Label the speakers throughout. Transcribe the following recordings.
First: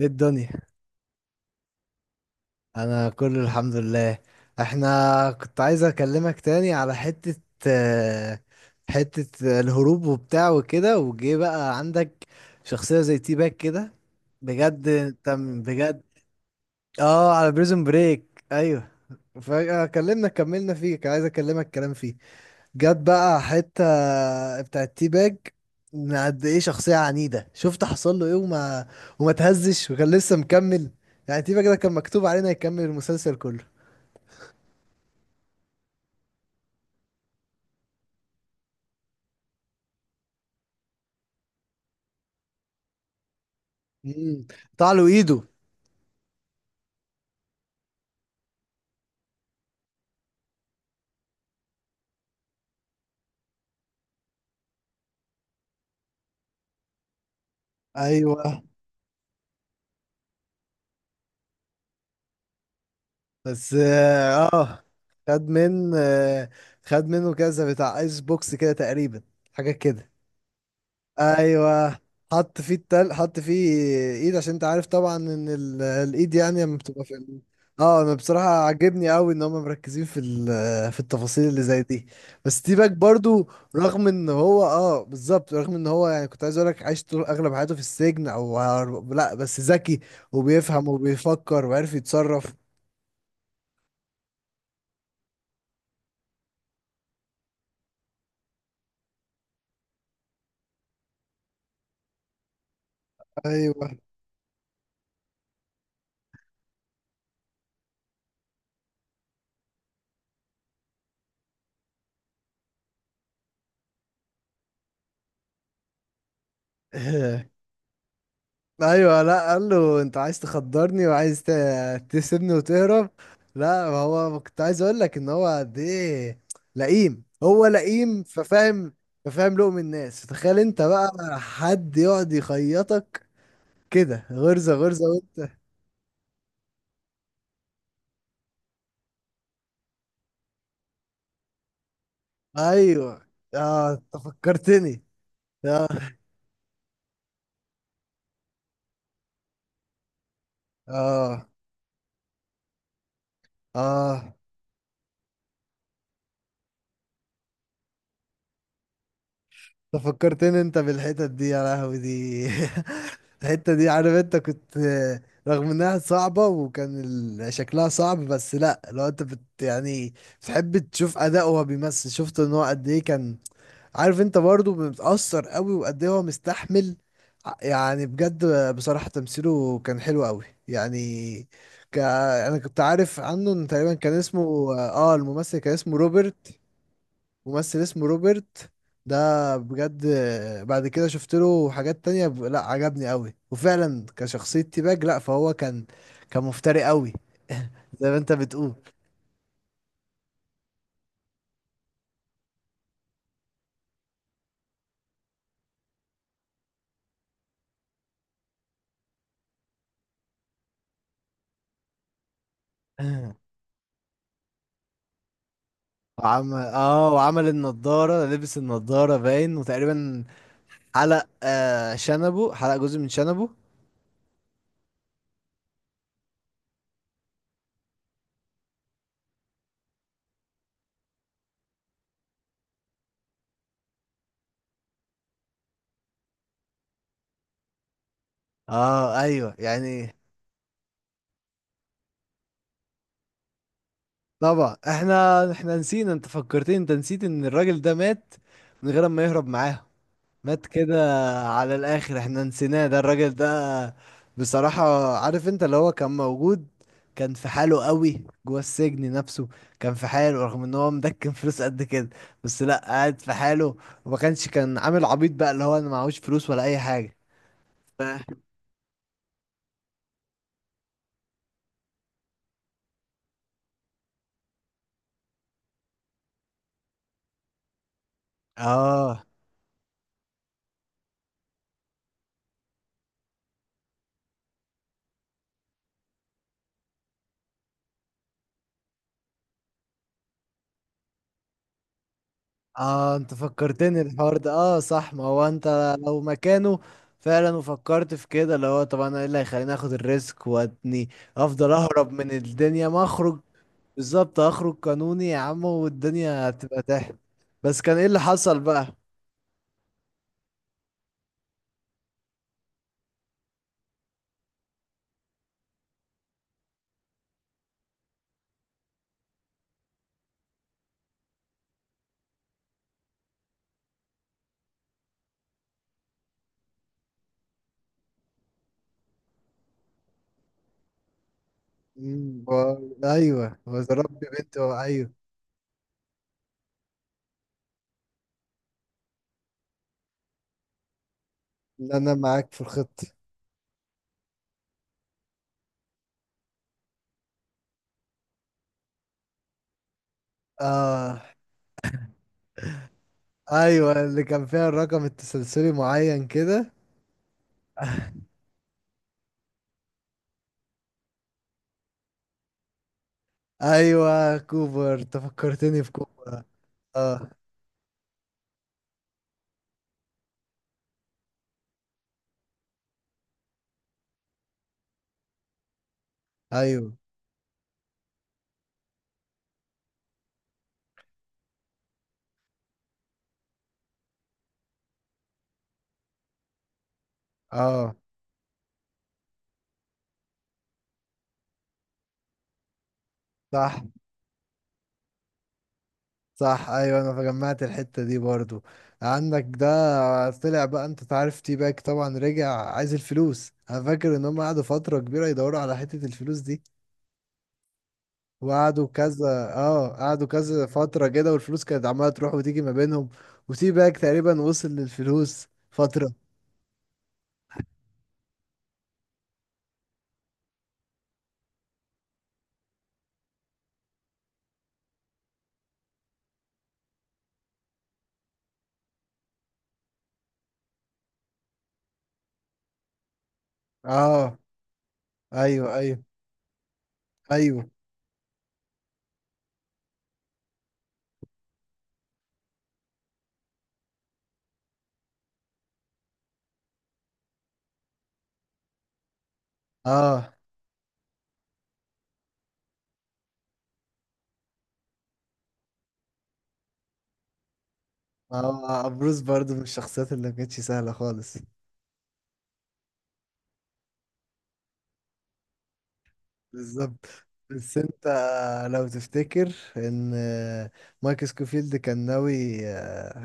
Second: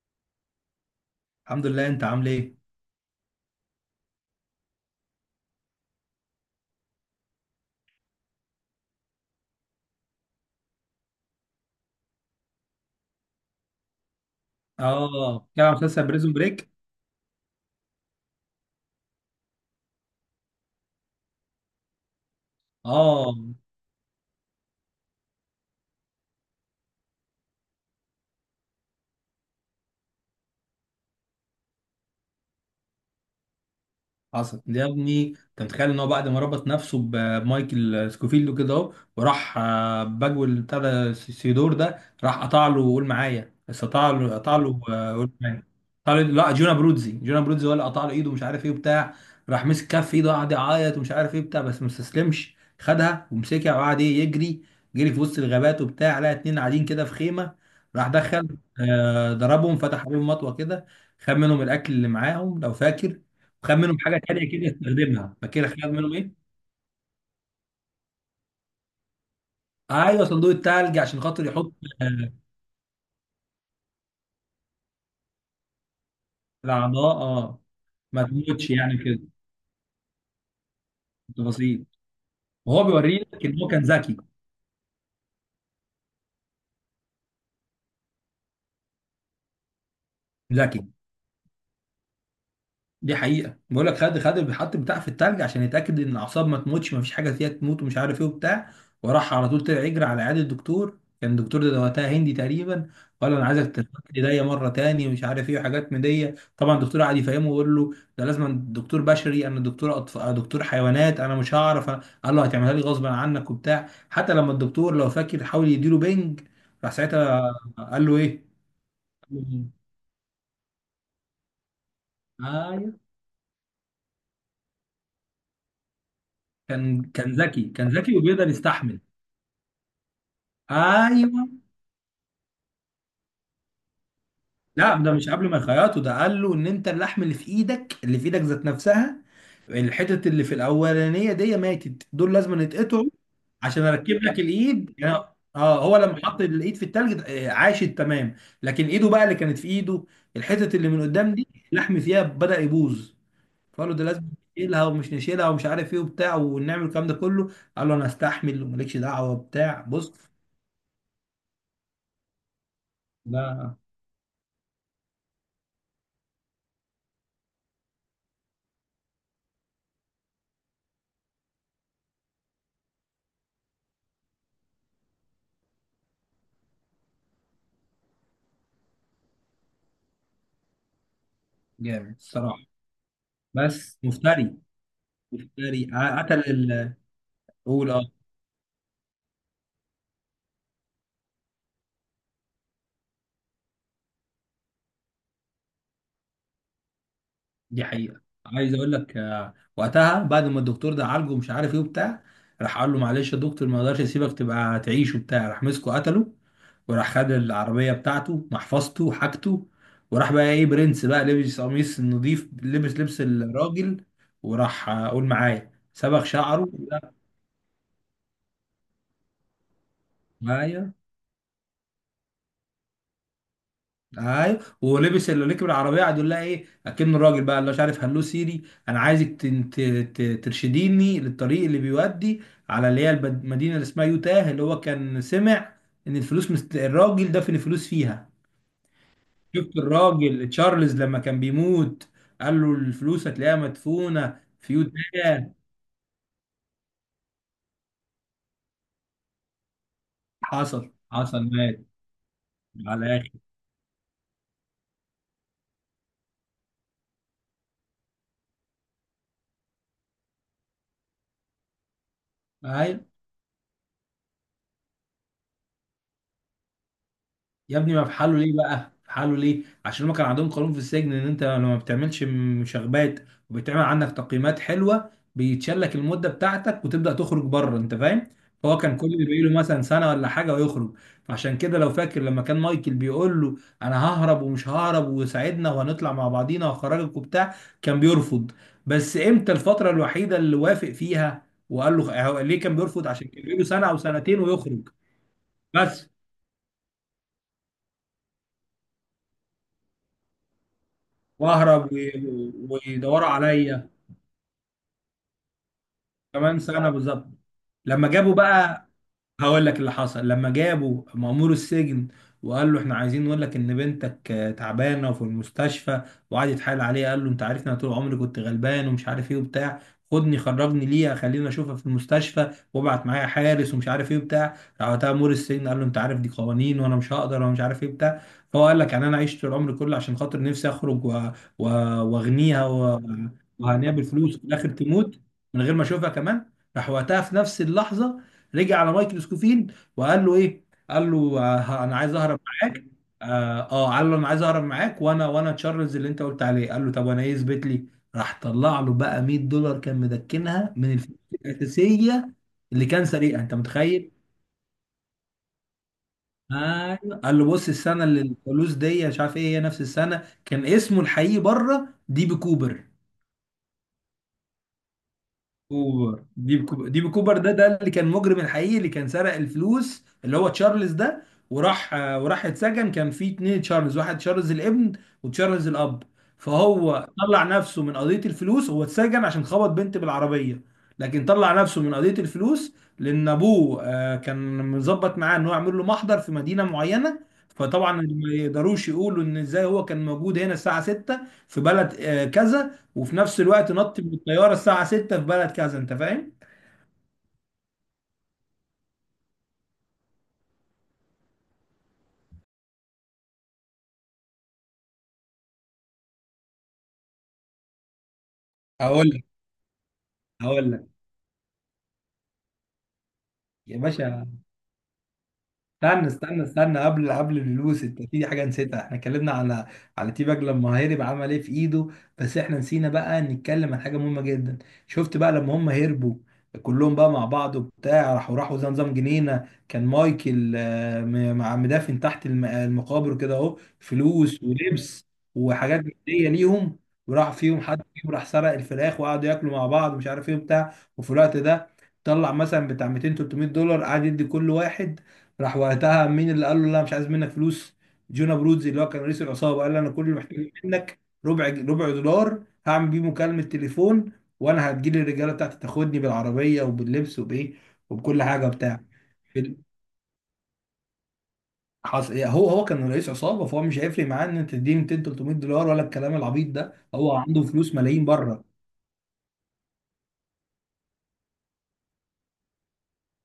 Speaker 1: ايه الدنيا؟
Speaker 2: الحمد لله. انت عامل ايه؟
Speaker 1: انا كله الحمد لله. احنا كنت عايز اكلمك تاني على حتة، آه، حتة الهروب وبتاع وكده، وجه بقى عندك شخصية زي تي باك كده. بجد انت
Speaker 2: اه بتتكلم عن
Speaker 1: بجد.
Speaker 2: مسلسل بريزون بريك؟
Speaker 1: اه، على بريزون بريك، ايوه. فكلمنا كملنا فيه، كان عايز اكلمك كلام فيه. جت
Speaker 2: اه
Speaker 1: بقى حتة بتاعت تي باج، من قد ايه شخصية عنيدة. شفت حصل له ايه، وما تهزش وكان لسه مكمل. يعني تي باج ده كان مكتوب علينا يكمل المسلسل كله.
Speaker 2: حصل ده يا ابني. انت متخيل ان هو بعد ما ربط نفسه بمايكل سكوفيلد كده اهو، وراح باجول بتاع ده سيدور ده، راح قطع له، قول معايا، بس قطع
Speaker 1: امم
Speaker 2: له قطع له
Speaker 1: قطع له
Speaker 2: آه، قول
Speaker 1: ايده.
Speaker 2: معايا قطع له. لا، جونا برودزي هو اللي قطع له ايده ومش عارف ايه وبتاع. راح مسك كف ايده وقعد يعيط ومش عارف ايه بتاع، بس ما استسلمش، خدها ومسكها وقعد ايه يجري، جري في وسط الغابات وبتاع. لقى اتنين قاعدين كده في خيمه، راح دخل
Speaker 1: ايوه،
Speaker 2: ضربهم، فتح عليهم مطوه كده، خد منهم الاكل اللي معاهم لو فاكر. خد
Speaker 1: بس
Speaker 2: منهم حاجه
Speaker 1: اه،
Speaker 2: تانيه كده يستخدمها،
Speaker 1: خد
Speaker 2: فاكر خد
Speaker 1: من
Speaker 2: منهم ايه؟
Speaker 1: آه خد منه كذا بتاع ايس بوكس كده تقريبا، حاجة كده.
Speaker 2: ايوه، صندوق التلج عشان خاطر يحط
Speaker 1: ايوه،
Speaker 2: آه،
Speaker 1: حط فيه حط فيه ايد، عشان انت عارف طبعا ان الايد يعني لما بتبقى في
Speaker 2: الاعضاء. اه،
Speaker 1: اه، انا
Speaker 2: ما
Speaker 1: بصراحه
Speaker 2: تموتش يعني
Speaker 1: عاجبني
Speaker 2: كده،
Speaker 1: قوي ان هم مركزين في في التفاصيل اللي زي
Speaker 2: بسيط.
Speaker 1: دي. بس تي
Speaker 2: وهو
Speaker 1: باك
Speaker 2: بيوريك
Speaker 1: برضو،
Speaker 2: ان هو كان
Speaker 1: رغم
Speaker 2: ذكي.
Speaker 1: ان هو اه، بالظبط، رغم ان هو يعني كنت عايز اقول لك عايش طول اغلب حياته في السجن او لا، بس ذكي
Speaker 2: ذكي،
Speaker 1: وبيفهم وبيفكر وعارف يتصرف.
Speaker 2: دي حقيقة. بقول لك، خد الحط بتاع في التلج عشان يتأكد ان الاعصاب ما تموتش، ما فيش حاجة فيها تموت ومش عارف ايه وبتاع. وراح على طول طلع يجري على عيادة الدكتور. كان الدكتور ده وقتها هندي تقريبا، ولا انا عايزك تفك
Speaker 1: ايوه.
Speaker 2: ايديا مرة تاني ومش عارف ايه وحاجات من دي. طبعا الدكتور قعد يفهمه ويقول له ده لازم دكتور بشري، انا دكتور دكتور حيوانات، انا مش هعرف أنا... قال له هتعملها لي غصبا عنك وبتاع. حتى لما الدكتور لو فاكر حاول يديله بنج، راح ساعتها قال له ايه؟
Speaker 1: ايوه،
Speaker 2: قال
Speaker 1: لا،
Speaker 2: له
Speaker 1: قال له انت عايز تخدرني وعايز
Speaker 2: إيه؟
Speaker 1: تسيبني
Speaker 2: ايوه،
Speaker 1: وتهرب. لا، ما هو ما كنت عايز اقول لك ان هو قد ايه
Speaker 2: كان
Speaker 1: لئيم.
Speaker 2: كان ذكي
Speaker 1: هو
Speaker 2: كان ذكي
Speaker 1: لئيم
Speaker 2: وبيقدر
Speaker 1: ففاهم،
Speaker 2: يستحمل.
Speaker 1: ففاهم لقم الناس. تخيل انت بقى
Speaker 2: ايوه.
Speaker 1: حد يقعد يخيطك كده، غرزة
Speaker 2: لا،
Speaker 1: غرزة
Speaker 2: ده مش قبل
Speaker 1: وانت.
Speaker 2: ما يخيطوا، ده قال له ان انت اللحم اللي في ايدك، اللي في ايدك ذات نفسها، الحتت اللي في الاولانيه دي ماتت، دول لازم يتقطعوا
Speaker 1: ايوه،
Speaker 2: عشان
Speaker 1: اه، انت
Speaker 2: اركب لك الايد
Speaker 1: فكرتني.
Speaker 2: يعني. اه
Speaker 1: اه،
Speaker 2: هو لما حط الايد في التلج عاشت تمام، لكن ايده بقى اللي كانت في ايده، الحتت اللي من قدام
Speaker 1: اه،
Speaker 2: دي، اللحم فيها بدأ يبوظ. فقالوا ده لازم
Speaker 1: اه،
Speaker 2: نشيلها ومش عارف ايه وبتاع ونعمل الكلام ده كله. قال له انا استحمل ومالكش دعوه وبتاع،
Speaker 1: ده
Speaker 2: بص.
Speaker 1: فكرتني انت بالحتت دي، يا لهوي دي. الحتة
Speaker 2: لا
Speaker 1: دي عارف انت كنت، رغم انها صعبة، وكان شكلها صعب، بس لا، لو انت يعني بتحب تشوف اداءه وهو بيمثل، شفت ان هو قد ايه كان. عارف انت برضه بيتأثر قوي وقد ايه هو مستحمل، يعني بجد، بصراحة تمثيله كان حلو قوي يعني.
Speaker 2: جامد
Speaker 1: انا
Speaker 2: الصراحه،
Speaker 1: كنت عارف عنه ان تقريبا
Speaker 2: بس
Speaker 1: كان
Speaker 2: مفتري.
Speaker 1: اسمه اه، الممثل كان
Speaker 2: الفري
Speaker 1: اسمه
Speaker 2: قتل
Speaker 1: روبرت. ممثل
Speaker 2: قول
Speaker 1: اسمه
Speaker 2: اه.
Speaker 1: روبرت ده، بجد، بعد كده شفت له حاجات تانية لا، عجبني قوي، وفعلا كشخصية تيباج، لا فهو كان كان مفتري قوي،
Speaker 2: دي
Speaker 1: زي ما
Speaker 2: حقيقة.
Speaker 1: انت بتقول.
Speaker 2: عايز اقول لك وقتها بعد ما الدكتور ده عالجه مش عارف ايه وبتاع، راح قال له معلش يا دكتور، ما اقدرش اسيبك تبقى تعيش وبتاع، راح مسكه قتله. وراح خد العربية بتاعته، محفظته، وحاجته. وراح بقى ايه، برنس بقى، لبس قميص نظيف، لبس لبس الراجل، وراح قول معايا صبغ
Speaker 1: وعمل
Speaker 2: شعره.
Speaker 1: اه،
Speaker 2: لا،
Speaker 1: وعمل النضارة، لبس النضارة باين، وتقريبا
Speaker 2: معايا.
Speaker 1: حلق شنبه، حلق جزء من شنبه.
Speaker 2: ايوه، ولبس اللي ركب العربيه، قعد يقول لها ايه اكنه الراجل بقى اللي مش عارف هلو سيري، انا عايزك ترشديني للطريق اللي بيودي على اللي هي المدينه اللي اسمها يوتاه. اللي هو كان سمع ان الفلوس الراجل دفن الفلوس فيها.
Speaker 1: اه ايوه
Speaker 2: شفت
Speaker 1: يعني.
Speaker 2: الراجل تشارلز لما كان بيموت قال له الفلوس هتلاقيها مدفونه في
Speaker 1: طبعا احنا
Speaker 2: يوتاه.
Speaker 1: احنا نسينا، انت فكرتني، انت نسيت ان الراجل ده مات من غير ما يهرب معاهم، مات
Speaker 2: حصل
Speaker 1: كده.
Speaker 2: حصل
Speaker 1: على
Speaker 2: مات
Speaker 1: الاخر احنا نسيناه ده
Speaker 2: على
Speaker 1: الراجل
Speaker 2: الاخر.
Speaker 1: ده، بصراحة. عارف انت اللي هو كان موجود، كان في حاله قوي جوه السجن نفسه. كان في حاله رغم ان هو مدكن فلوس قد كده، بس لا،
Speaker 2: ايوه
Speaker 1: قاعد في حاله. وما كانش كان عامل عبيط بقى، اللي هو انا معهوش فلوس ولا اي حاجة.
Speaker 2: يا ابني، ما في حاله
Speaker 1: فاهم.
Speaker 2: ليه بقى، في حاله ليه؟ عشان هما كان عندهم قانون في السجن ان انت لما ما بتعملش مشاغبات وبتعمل عندك تقييمات حلوه بيتشال لك المده بتاعتك وتبدا تخرج بره، انت فاهم. فهو كان كل
Speaker 1: اه،
Speaker 2: اللي بيقول له مثلا سنه ولا حاجه ويخرج. فعشان كده لو فاكر لما كان مايكل بيقول له انا ههرب ومش ههرب وساعدنا وهنطلع مع بعضينا وهخرجك وبتاع، كان بيرفض. بس امتى الفتره الوحيده اللي وافق فيها؟ وقال له هو ليه كان بيرفض؟
Speaker 1: اه،
Speaker 2: عشان
Speaker 1: انت
Speaker 2: كان بيقول له سنه او
Speaker 1: فكرتني الحوار
Speaker 2: سنتين
Speaker 1: ده، اه
Speaker 2: ويخرج
Speaker 1: صح، ما هو انت
Speaker 2: بس.
Speaker 1: لو مكانه فعلا، وفكرت في كده، اللي هو طب انا ايه اللي هيخليني اخد الريسك واتني؟ افضل
Speaker 2: واهرب
Speaker 1: اهرب من الدنيا ما
Speaker 2: ويدوروا
Speaker 1: اخرج.
Speaker 2: عليا،
Speaker 1: بالظبط، اخرج قانوني يا عم، والدنيا
Speaker 2: كمان
Speaker 1: هتبقى
Speaker 2: سنه
Speaker 1: تحت.
Speaker 2: بالظبط.
Speaker 1: بس كان ايه
Speaker 2: لما
Speaker 1: اللي
Speaker 2: جابوا
Speaker 1: حصل بقى؟
Speaker 2: بقى، هقول لك اللي حصل، لما جابوا مأمور السجن وقال له احنا عايزين نقول لك ان بنتك تعبانه وفي المستشفى. وقعد يتحايل عليه قال له انت عارفني، انا طول عمري كنت غلبان ومش عارف ايه وبتاع، خدني خرجني ليها خليني اشوفها في المستشفى وابعت معايا حارس ومش عارف ايه وبتاع. راح وقتها مأمور السجن قال له انت عارف دي قوانين، وانا مش هقدر وانا مش عارف ايه بتاع. فهو قال لك يعني انا عشت طول عمري كله عشان خاطر نفسي اخرج و- واغنيها
Speaker 1: ايوه،
Speaker 2: وهنيها
Speaker 1: وضربت
Speaker 2: بالفلوس، وفي
Speaker 1: بنت،
Speaker 2: الاخر
Speaker 1: ايوه.
Speaker 2: تموت من غير ما اشوفها كمان. راح وقتها في نفس اللحظه رجع على مايكل سكوفيلد وقال له ايه؟ قال له
Speaker 1: لا،
Speaker 2: انا
Speaker 1: انا
Speaker 2: عايز اهرب
Speaker 1: معاك في
Speaker 2: معاك.
Speaker 1: الخطه.
Speaker 2: قال له انا عايز اهرب معاك، وانا تشارلز اللي انت قلت عليه. قال له طب وانا ايه، اثبت لي. راح طلع له بقى $100 كان مدكنها من الفلوس
Speaker 1: اه
Speaker 2: الاساسيه اللي كان سريقها، انت
Speaker 1: ايوه،
Speaker 2: متخيل؟
Speaker 1: اللي كان فيها الرقم التسلسلي معين كده.
Speaker 2: ايوه، قال له بص السنه اللي الفلوس دي مش عارف ايه هي نفس السنه. كان اسمه الحقيقي بره دي بي كوبر.
Speaker 1: ايوه كوبر، تفكرتني في
Speaker 2: كوبر
Speaker 1: كوبر.
Speaker 2: ديب كوبر ديب
Speaker 1: اه
Speaker 2: كوبر ده اللي كان مجرم الحقيقي اللي كان سرق الفلوس، اللي هو تشارلز ده. وراح وراح اتسجن. كان في اتنين تشارلز، واحد تشارلز الابن وتشارلز الاب.
Speaker 1: ايوه،
Speaker 2: فهو طلع نفسه من قضية الفلوس، هو اتسجن عشان خبط بنت بالعربية، لكن طلع نفسه من قضية الفلوس لأن أبوه كان مظبط معاه إن هو يعمل له محضر في مدينة معينة. فطبعا
Speaker 1: اه
Speaker 2: ما يقدروش يقولوا إن إزاي هو كان موجود هنا الساعة 6 في بلد كذا، وفي نفس الوقت
Speaker 1: صح،
Speaker 2: نط من الطياره الساعه 6 في بلد كذا، انت فاهم؟
Speaker 1: صح ايوه. انا فجمعت الحته دي برضو عندك، ده طلع بقى انت تعرف. تي باك طبعا رجع عايز الفلوس، انا فاكر ان هم قعدوا فتره كبيره يدوروا على حته الفلوس دي. وقعدوا
Speaker 2: هقول لك
Speaker 1: كذا اه، قعدوا كذا
Speaker 2: هقول لك
Speaker 1: فتره كده، والفلوس كانت عماله تروح وتيجي ما بينهم، وتي
Speaker 2: يا
Speaker 1: باك
Speaker 2: باشا،
Speaker 1: تقريبا وصل للفلوس
Speaker 2: استنى
Speaker 1: فتره.
Speaker 2: استنى استنى قبل الفلوس، انت في حاجه نسيتها. احنا اتكلمنا على تي باج لما هرب عمل ايه في ايده، بس احنا نسينا بقى نتكلم عن حاجه مهمه جدا. شفت بقى لما هم هربوا كلهم بقى مع بعض وبتاع، راحوا زي نظام جنينه. كان مايكل مع مدافن تحت المقابر كده اهو،
Speaker 1: اه.
Speaker 2: فلوس ولبس
Speaker 1: ايوه،
Speaker 2: وحاجات
Speaker 1: ايوه،
Speaker 2: جديه ليهم. وراح فيهم
Speaker 1: ايوه.
Speaker 2: حد فيهم راح سرق الفراخ وقعدوا ياكلوا مع بعض مش عارف ايه وبتاع. وفي الوقت ده طلع مثلا بتاع 200 $300، قعد يدي كل واحد. راح وقتها مين اللي قال له لا مش عايز منك فلوس؟ جونا برودزي اللي هو كان رئيس العصابه، قال له انا كل اللي
Speaker 1: اه،
Speaker 2: محتاجه منك ربع دولار هعمل بيه مكالمه تليفون، وانا هتجيلي الرجاله بتاعتي تاخدني بالعربيه وباللبس وبايه وبكل حاجه بتاع.
Speaker 1: اه، بروس
Speaker 2: في
Speaker 1: برضو من الشخصيات اللي ما كانتش سهله خالص.
Speaker 2: هو كان رئيس عصابه، فهو مش هيفرق معاه ان انت تديني 200 $300 ولا الكلام العبيط ده،
Speaker 1: بالظبط.
Speaker 2: هو عنده فلوس
Speaker 1: بس
Speaker 2: ملايين
Speaker 1: انت
Speaker 2: بره.
Speaker 1: لو تفتكر ان مايك سكوفيلد كان ناوي،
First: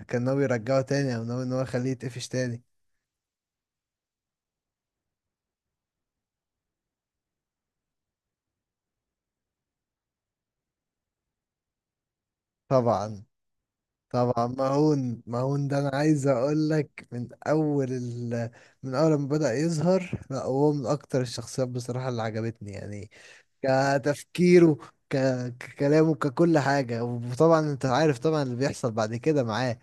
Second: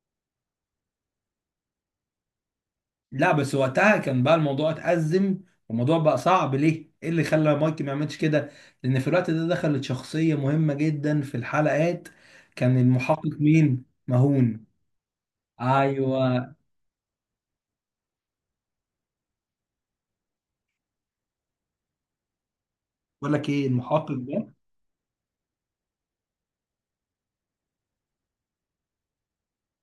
Speaker 1: كان ناوي يرجعه تاني، او ناوي ان هو يخليه يتقفش تاني؟
Speaker 2: لا بس وقتها كان بقى الموضوع اتأزم، والموضوع بقى صعب. ليه؟ ايه اللي خلى مايك ما يعملش كده؟ لأن في الوقت ده دخلت شخصية مهمة جدا في الحلقات. كان
Speaker 1: طبعا،
Speaker 2: المحقق مين؟
Speaker 1: طبعا،
Speaker 2: مهون.
Speaker 1: مهون. مهون ده انا عايز
Speaker 2: ايوه،
Speaker 1: اقول لك من اول من اول ما بدأ يظهر، لا هو من اكتر الشخصيات بصراحة اللي عجبتني يعني،
Speaker 2: بقول لك ايه، المحقق ده،
Speaker 1: كتفكيره، ك... ككلامه، ككل حاجة. وطبعا انت عارف طبعا اللي بيحصل بعد كده معاه.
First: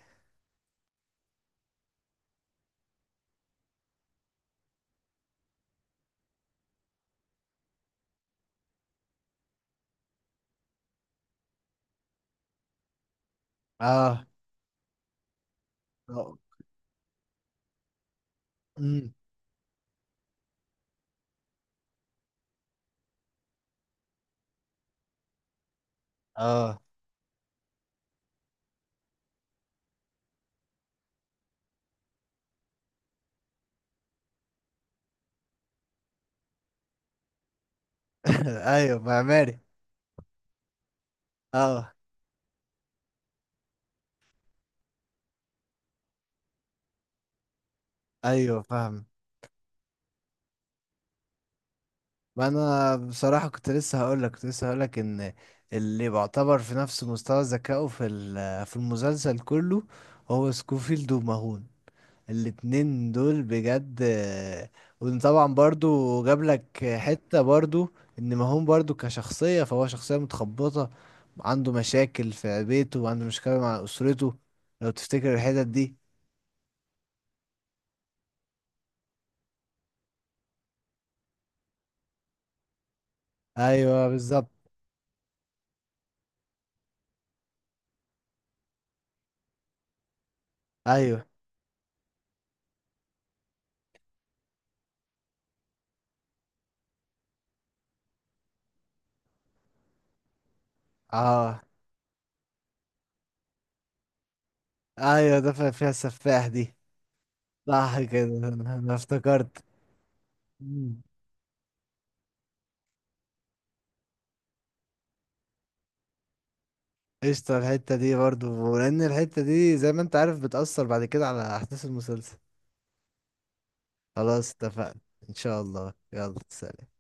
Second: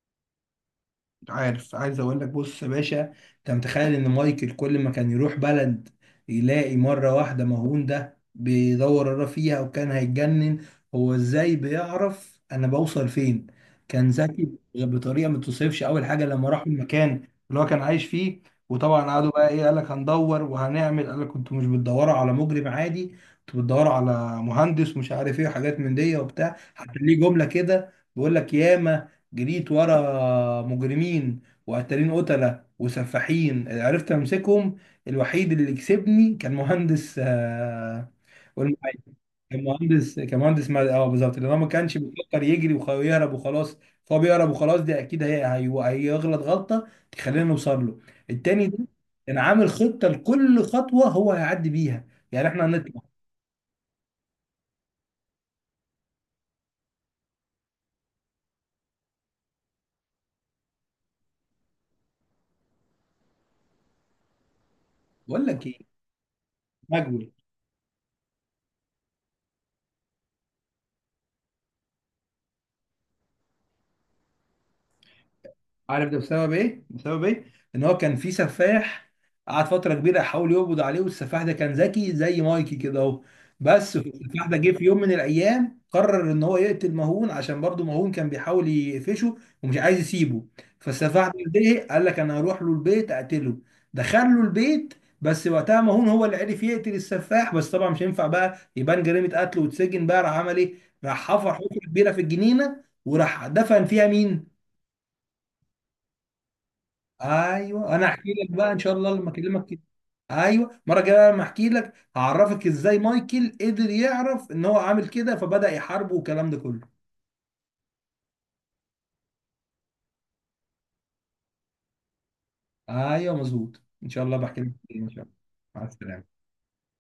Speaker 2: عارف، عايز اقول لك بص يا باشا، انت متخيل ان مايكل كل ما كان يروح بلد يلاقي مرة واحدة مهون ده بيدور وراه فيها، وكان هيتجنن، هو ازاي بيعرف انا بوصل فين؟ كان
Speaker 1: اه،
Speaker 2: ذكي بطريقة ما توصفش. اول حاجة
Speaker 1: اه.
Speaker 2: لما راح المكان اللي هو كان عايش فيه، وطبعا
Speaker 1: امم.
Speaker 2: قعدوا بقى ايه، قال لك هندور وهنعمل، قال لك كنتوا مش بتدوروا على مجرم عادي، كنتوا بتدوروا على مهندس مش عارف ايه وحاجات من دي وبتاع.
Speaker 1: اه.
Speaker 2: حتى ليه جملة كده بيقول لك ياما جريت ورا مجرمين وقتالين قتلة وسفاحين عرفت امسكهم، الوحيد اللي كسبني كان مهندس
Speaker 1: ايوه
Speaker 2: والمعيد.
Speaker 1: معماري.
Speaker 2: كان مهندس بالظبط، لان هو ما
Speaker 1: اه
Speaker 2: كانش بيفكر يجري ويهرب وخلاص، فهو بيهرب وخلاص دي اكيد هيغلط غلطة تخلينا نوصل له.
Speaker 1: ايوه
Speaker 2: التاني ده
Speaker 1: فاهم.
Speaker 2: كان عامل خطة لكل خطوة هو هيعدي بيها،
Speaker 1: ما
Speaker 2: يعني احنا
Speaker 1: انا
Speaker 2: هنطلع.
Speaker 1: بصراحه كنت لسه هقول لك، كنت لسه هقول لك ان اللي بيعتبر في نفس مستوى ذكائه في في المسلسل كله هو سكوفيلد وماهون، الاتنين دول بجد.
Speaker 2: بقول
Speaker 1: وطبعا
Speaker 2: لك ايه،
Speaker 1: برضو جاب لك
Speaker 2: مجهول.
Speaker 1: حته برضو ان ماهون برضو كشخصيه، فهو شخصيه متخبطه، عنده مشاكل في بيته وعنده مشكله مع اسرته. لو تفتكر الحتت دي.
Speaker 2: عارف ده بسبب ايه؟ بسبب ايه؟ ان هو كان في سفاح، قعد فتره كبيره يحاول يقبض عليه، والسفاح ده كان ذكي زي مايكي كده اهو. بس
Speaker 1: ايوه
Speaker 2: السفاح
Speaker 1: بالظبط.
Speaker 2: ده جه في يوم من الايام قرر ان هو يقتل مهون، عشان برضه مهون كان بيحاول يقفشه ومش عايز يسيبه.
Speaker 1: ايوه
Speaker 2: فالسفاح ده زهق، قال لك انا هروح له البيت اقتله، دخل له البيت. بس وقتها مهون هو اللي عرف يقتل السفاح، بس طبعا مش هينفع بقى يبان جريمه قتل وتسجن بقى. راح عمل ايه؟ راح حفر
Speaker 1: اه
Speaker 2: حفره كبيره في الجنينه وراح دفن فيها مين؟
Speaker 1: ايوه، ده فيها السفاح دي.
Speaker 2: ايوه،
Speaker 1: صح
Speaker 2: انا
Speaker 1: كده،
Speaker 2: احكي لك بقى
Speaker 1: انا
Speaker 2: ان شاء
Speaker 1: أنا
Speaker 2: الله لما
Speaker 1: افتكرت.
Speaker 2: اكلمك كده. ايوه المره
Speaker 1: مم.
Speaker 2: الجايه بقى لما احكي لك هعرفك ازاي مايكل قدر يعرف ان هو عامل كده، فبدأ يحاربه والكلام ده كله.
Speaker 1: قشطة الحتة دي برضو، لأن الحتة دي زي ما انت عارف بتأثر بعد كده على أحداث المسلسل.
Speaker 2: ايوه مظبوط، ان شاء الله
Speaker 1: خلاص
Speaker 2: بحكي لك
Speaker 1: اتفقنا،
Speaker 2: كتير ان شاء
Speaker 1: إن
Speaker 2: الله.
Speaker 1: شاء
Speaker 2: مع
Speaker 1: الله. يلا
Speaker 2: السلامه.
Speaker 1: سلام.